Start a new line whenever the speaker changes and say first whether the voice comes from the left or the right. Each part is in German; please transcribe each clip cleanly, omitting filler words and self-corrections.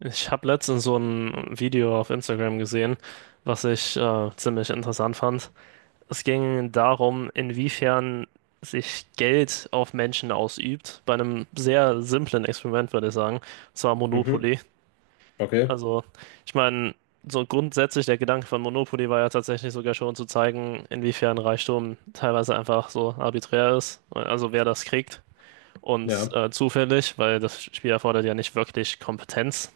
right: Ich habe letztens so ein Video auf Instagram gesehen, was ich ziemlich interessant fand. Es ging darum, inwiefern sich Geld auf Menschen ausübt, bei einem sehr simplen Experiment, würde ich sagen, und zwar
left: Mhm.
right: Monopoly.
left: Okay.
right: Also, ich meine, so grundsätzlich der Gedanke von Monopoly war ja tatsächlich sogar schon zu zeigen, inwiefern Reichtum teilweise einfach so arbiträr ist, also wer das kriegt und
left: Ja.
right: zufällig, weil das Spiel erfordert ja nicht wirklich Kompetenz,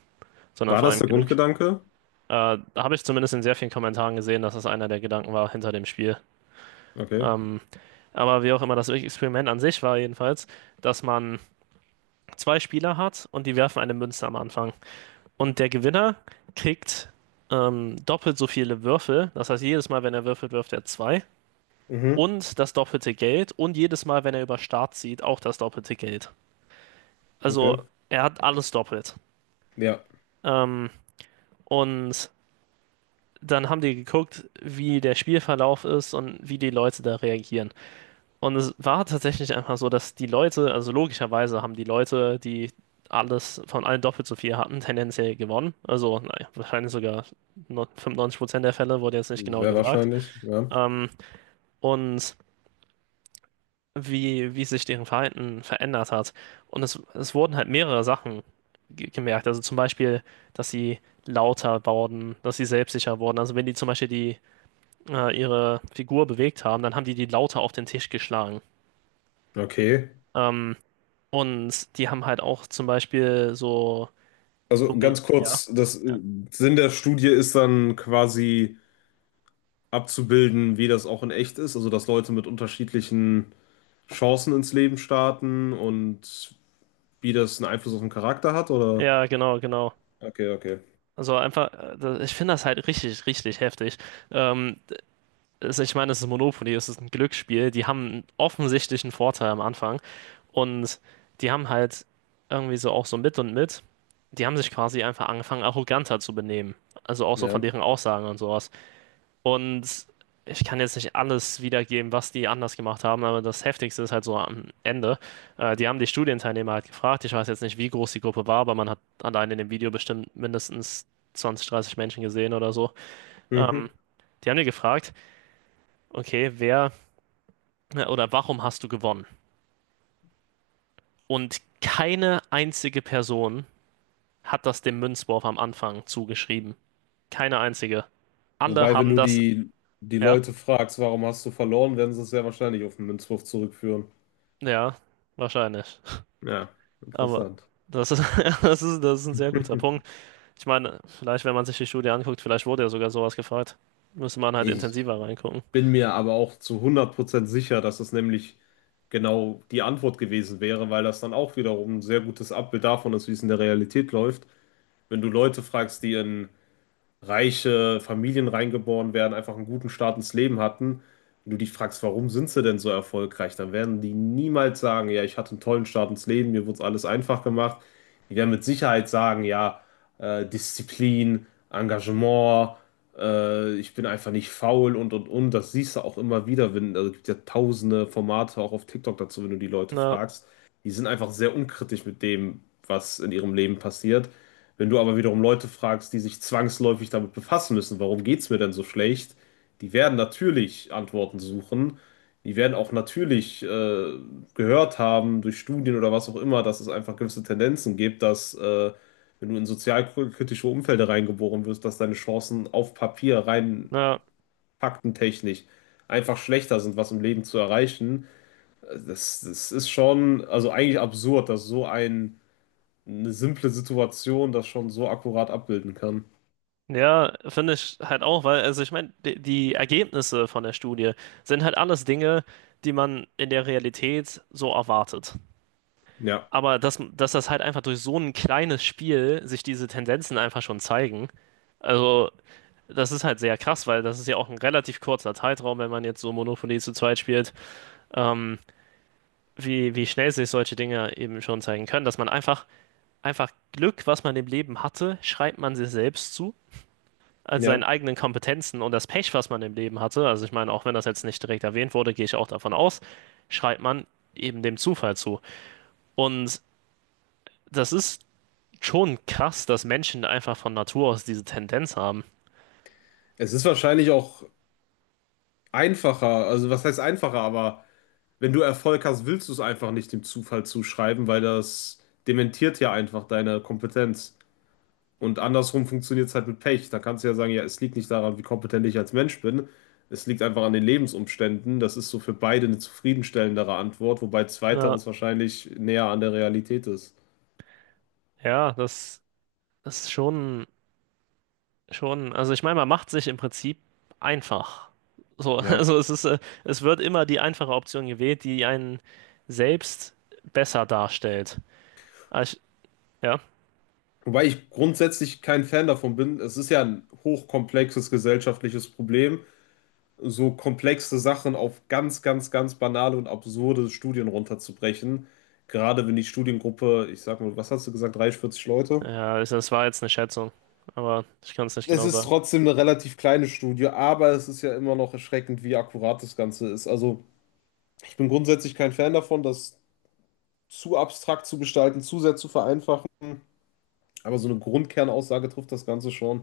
right: sondern
left: War
right: vor
left: das
right: allem
left: der
right: Glück.
left: Grundgedanke?
right: Habe ich zumindest in sehr vielen Kommentaren gesehen, dass das einer der Gedanken war hinter dem Spiel.
left: Okay.
right: Ähm, aber wie auch immer, das Experiment an sich war jedenfalls, dass man zwei Spieler hat und die werfen eine Münze am Anfang. Und der Gewinner kriegt doppelt so viele Würfel. Das heißt, jedes Mal, wenn er würfelt, wirft er zwei.
left: Mhm.
right: Und das doppelte Geld. Und jedes Mal, wenn er über Start zieht, auch das doppelte Geld. Also
left: Okay.
right: er hat alles doppelt.
left: Ja.
right: Ähm, und dann haben die geguckt, wie der Spielverlauf ist und wie die Leute da reagieren. Und es war tatsächlich einfach so, dass die Leute, also logischerweise haben die Leute, die alles von allen doppelt so viel hatten, tendenziell gewonnen. Also naja, wahrscheinlich sogar 95% der Fälle, wurde jetzt nicht genau
left: Sehr
right: gesagt.
left: wahrscheinlich. Ja.
right: Ähm, und wie sich deren Verhalten verändert hat. Und es wurden halt mehrere Sachen gemerkt. Also zum Beispiel, dass sie lauter wurden, dass sie selbstsicher wurden. Also wenn die zum Beispiel ihre Figur bewegt haben, dann haben die die lauter auf den Tisch geschlagen.
left: Okay.
right: Ähm, Und die haben halt auch zum Beispiel so
left: Also
right: Domin
left: ganz
right: ja.
left: kurz, das
right: Ja,
left: Sinn der Studie ist dann quasi abzubilden, wie das auch in echt ist, also dass Leute mit unterschiedlichen Chancen ins Leben starten und wie das einen Einfluss auf den Charakter hat, oder?
right: ja, genau, genau.
left: Okay, okay.
right: Also einfach, ich finde das halt richtig, richtig heftig. Ähm, Ich meine, es ist Monopoly, es ist ein Glücksspiel. Die haben einen offensichtlichen Vorteil am Anfang. Und die haben halt irgendwie so auch so mit und mit. Die haben sich quasi einfach angefangen, arroganter zu benehmen. Also auch so von
left: Ja.
right: deren Aussagen und sowas. Und ich kann jetzt nicht alles wiedergeben, was die anders gemacht haben, aber das Heftigste ist halt so am Ende. Die haben die Studienteilnehmer halt gefragt. Ich weiß jetzt nicht, wie groß die Gruppe war, aber man hat allein in dem Video bestimmt mindestens 20, 30 Menschen gesehen oder so. Ähm,
left: Mhm.
right: Die haben die gefragt, okay, wer oder warum hast du gewonnen? Und keine einzige Person hat das dem Münzwurf am Anfang zugeschrieben. Keine einzige. Alle
left: Wobei, wenn
right: haben
left: du
right: das.
left: die
right: Ja,
left: Leute fragst, warum hast du verloren, werden sie es sehr wahrscheinlich auf den Münzwurf zurückführen.
right: ja, wahrscheinlich.
left: Ja,
right: Aber
left: interessant.
right: das ist, das ist ein sehr guter Punkt. Ich meine, vielleicht, wenn man sich die Studie anguckt, vielleicht wurde ja sogar sowas gefragt. Müsste man halt
left: Ich
right: intensiver reingucken.
left: bin mir aber auch zu 100% sicher, dass es nämlich genau die Antwort gewesen wäre, weil das dann auch wiederum ein sehr gutes Abbild davon ist, wie es in der Realität läuft. Wenn du Leute fragst, die in reiche Familien reingeboren werden, einfach einen guten Start ins Leben hatten. Wenn du dich fragst, warum sind sie denn so erfolgreich, dann werden die niemals sagen: Ja, ich hatte einen tollen Start ins Leben, mir wurde es alles einfach gemacht. Die werden mit Sicherheit sagen: Ja, Disziplin, Engagement, ich bin einfach nicht faul und und. Das siehst du auch immer wieder, wenn, also es gibt ja tausende Formate auch auf TikTok dazu, wenn du die Leute
right: Na,
left: fragst. Die sind einfach sehr unkritisch mit dem, was in ihrem Leben passiert. Wenn du aber wiederum Leute fragst, die sich zwangsläufig damit befassen müssen, warum geht's mir denn so schlecht, die werden natürlich Antworten suchen. Die werden auch natürlich gehört haben durch Studien oder was auch immer, dass es einfach gewisse Tendenzen gibt, dass wenn du in sozialkritische Umfelder reingeboren wirst, dass deine Chancen auf Papier rein
right: na,
left: faktentechnisch einfach schlechter sind, was im Leben zu erreichen. Das, das ist schon, also eigentlich absurd, dass eine simple Situation das schon so akkurat abbilden kann.
right: ja, finde ich halt auch, weil, also ich meine, die Ergebnisse von der Studie sind halt alles Dinge, die man in der Realität so erwartet.
left: Ja,
right: Aber dass das halt einfach durch so ein kleines Spiel sich diese Tendenzen einfach schon zeigen, also das ist halt sehr krass, weil das ist ja auch ein relativ kurzer Zeitraum, wenn man jetzt so Monopoly zu zweit spielt. Ähm, wie schnell sich solche Dinge eben schon zeigen können, dass man einfach, einfach Glück, was man im Leben hatte, schreibt man sich selbst zu, also seinen
left: ja.
right: eigenen Kompetenzen und das Pech, was man im Leben hatte, also ich meine, auch wenn das jetzt nicht direkt erwähnt wurde, gehe ich auch davon aus, schreibt man eben dem Zufall zu. Und das ist schon krass, dass Menschen einfach von Natur aus diese Tendenz haben.
left: Es ist wahrscheinlich auch einfacher, also was heißt einfacher, aber wenn du Erfolg hast, willst du es einfach nicht dem Zufall zuschreiben, weil das dementiert ja einfach deine Kompetenz. Und andersrum funktioniert es halt mit Pech. Da kannst du ja sagen: Ja, es liegt nicht daran, wie kompetent ich als Mensch bin. Es liegt einfach an den Lebensumständen. Das ist so für beide eine zufriedenstellendere Antwort, wobei
right: Na,
left: zweiteres wahrscheinlich näher an der Realität ist.
right: ja, das ist schon, also ich meine, man macht sich im Prinzip einfach. So,
left: Ja.
right: also es wird immer die einfache Option gewählt, die einen selbst besser darstellt. Ah, ja,
left: Wobei ich grundsätzlich kein Fan davon bin. Es ist ja ein hochkomplexes gesellschaftliches Problem, so komplexe Sachen auf ganz, ganz, ganz banale und absurde Studien runterzubrechen. Gerade wenn die Studiengruppe, ich sag mal, was hast du gesagt, 30, 40 Leute?
right: ja, also das war jetzt eine Schätzung, aber ich kann es nicht
left: Es
right: genau
left: ist
right: sagen.
left: trotzdem eine relativ kleine Studie, aber es ist ja immer noch erschreckend, wie akkurat das Ganze ist. Also ich bin grundsätzlich kein Fan davon, das zu abstrakt zu gestalten, zu sehr zu vereinfachen. Aber so eine Grundkernaussage trifft das Ganze schon.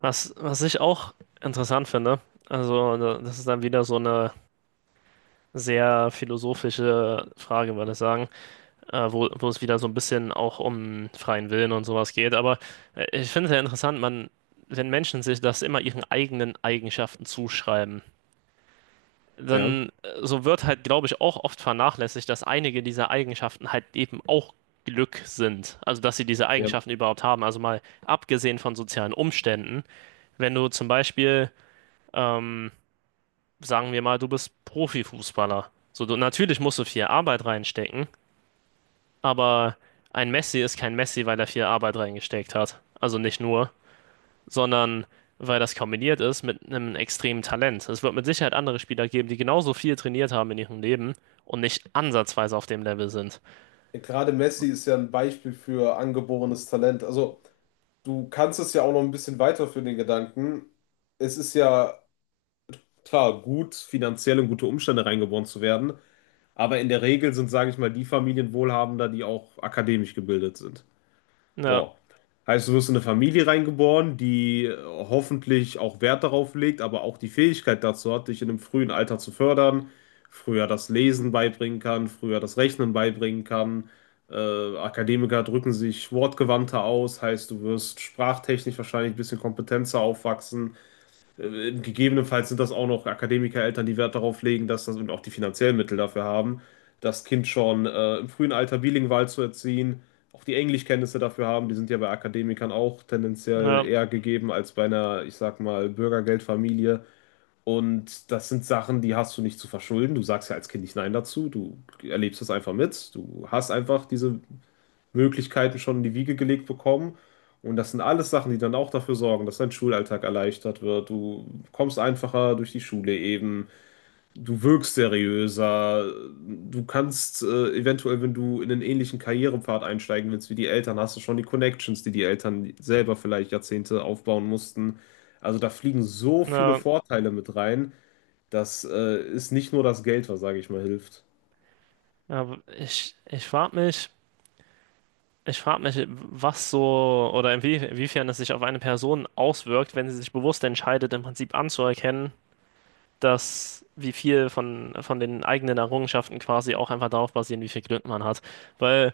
right: Was ich auch interessant finde, also das ist dann wieder so eine sehr philosophische Frage, würde ich sagen. Wo es wieder so ein bisschen auch um freien Willen und sowas geht. Aber ich finde es ja interessant, man, wenn Menschen sich das immer ihren eigenen Eigenschaften zuschreiben,
left: Ja,
right: dann so wird halt, glaube ich, auch oft vernachlässigt, dass einige dieser Eigenschaften halt eben auch Glück sind. Also, dass sie diese
left: ja.
right: Eigenschaften überhaupt haben. Also mal abgesehen von sozialen Umständen, wenn du zum Beispiel, ähm, sagen wir mal, du bist Profifußballer. So, du, natürlich musst du viel Arbeit reinstecken, aber ein Messi ist kein Messi, weil er viel Arbeit reingesteckt hat. Also nicht nur, sondern weil das kombiniert ist mit einem extremen Talent. Es wird mit Sicherheit andere Spieler geben, die genauso viel trainiert haben in ihrem Leben und nicht ansatzweise auf dem Level sind.
left: Gerade Messi ist ja ein Beispiel für angeborenes Talent. Also, du kannst es ja auch noch ein bisschen weiterführen, den Gedanken. Es ist ja klar, gut, finanziell in gute Umstände reingeboren zu werden, aber in der Regel sind, sage ich mal, die Familien wohlhabender, die auch akademisch gebildet sind.
right: Ja,
left: So. Heißt, du wirst in eine Familie reingeboren, die hoffentlich auch Wert darauf legt, aber auch die Fähigkeit dazu hat, dich in einem frühen Alter zu fördern, früher das Lesen beibringen kann, früher das Rechnen beibringen kann. Akademiker drücken sich wortgewandter aus, heißt, du wirst sprachtechnisch wahrscheinlich ein bisschen kompetenter aufwachsen. Gegebenenfalls sind das auch noch Akademikereltern, die Wert darauf legen, dass das und auch die finanziellen Mittel dafür haben, das Kind schon im frühen Alter bilingual zu erziehen, auch die Englischkenntnisse dafür haben. Die sind ja bei Akademikern auch
right: ja,
left: tendenziell eher gegeben als bei einer, ich sag mal, Bürgergeldfamilie. Und das sind Sachen, die hast du nicht zu verschulden. Du sagst ja als Kind nicht Nein dazu. Du erlebst das einfach mit. Du hast einfach diese Möglichkeiten schon in die Wiege gelegt bekommen. Und das sind alles Sachen, die dann auch dafür sorgen, dass dein Schulalltag erleichtert wird. Du kommst einfacher durch die Schule eben. Du wirkst seriöser. Du kannst eventuell, wenn du in einen ähnlichen Karrierepfad einsteigen willst wie die Eltern, hast du schon die Connections, die die Eltern selber vielleicht Jahrzehnte aufbauen mussten. Also da fliegen so viele
right: ja,
left: Vorteile mit rein. Das ist nicht nur das Geld, was, sage ich mal, hilft.
right: ja, ich frag mich, was so oder inwiefern es sich auf eine Person auswirkt, wenn sie sich bewusst entscheidet, im Prinzip anzuerkennen, dass wie viel von den eigenen Errungenschaften quasi auch einfach darauf basieren, wie viel Glück man hat. Weil,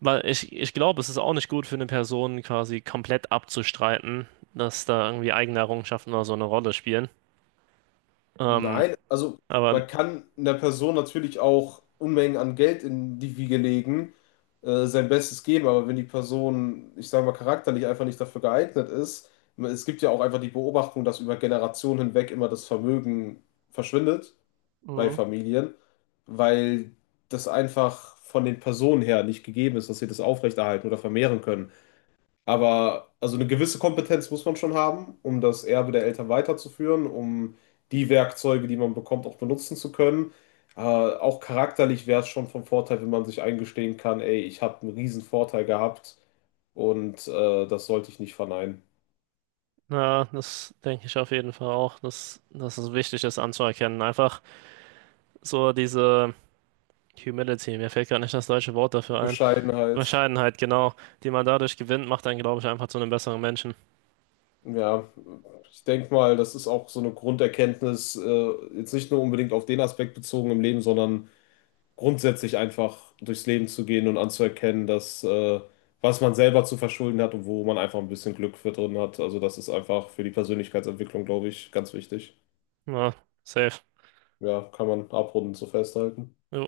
right: weil ich glaube, es ist auch nicht gut für eine Person quasi komplett abzustreiten, dass da irgendwie eigene Errungenschaften oder so eine Rolle spielen. Ähm,
left: Nein, also
right: aber
left: man kann einer Person natürlich auch Unmengen an Geld in die Wiege legen, sein Bestes geben, aber wenn die Person, ich sage mal, charakterlich einfach nicht dafür geeignet ist, es gibt ja auch einfach die Beobachtung, dass über Generationen hinweg immer das Vermögen verschwindet bei
right: Mhm.
left: Familien, weil das einfach von den Personen her nicht gegeben ist, dass sie das aufrechterhalten oder vermehren können. Aber also eine gewisse Kompetenz muss man schon haben, um das Erbe der Eltern weiterzuführen, um die Werkzeuge, die man bekommt, auch benutzen zu können. Auch charakterlich wäre es schon vom Vorteil, wenn man sich eingestehen kann: Ey, ich habe einen riesen Vorteil gehabt und das sollte ich nicht verneinen.
right: Na, das denke ich auf jeden Fall auch, dass es wichtig ist anzuerkennen. Einfach so diese Humility, mir fällt gerade nicht das deutsche Wort dafür ein.
left: Bescheidenheit.
right: Bescheidenheit, genau, die man dadurch gewinnt, macht einen, glaube ich, einfach zu einem besseren Menschen.
left: Ja, ich denke mal, das ist auch so eine Grunderkenntnis, jetzt nicht nur unbedingt auf den Aspekt bezogen im Leben, sondern grundsätzlich einfach durchs Leben zu gehen und anzuerkennen, dass was man selber zu verschulden hat und wo man einfach ein bisschen Glück für drin hat. Also das ist einfach für die Persönlichkeitsentwicklung, glaube ich, ganz wichtig.
right: Ja, safe.
left: Ja, kann man abrundend so festhalten.
right: Jo.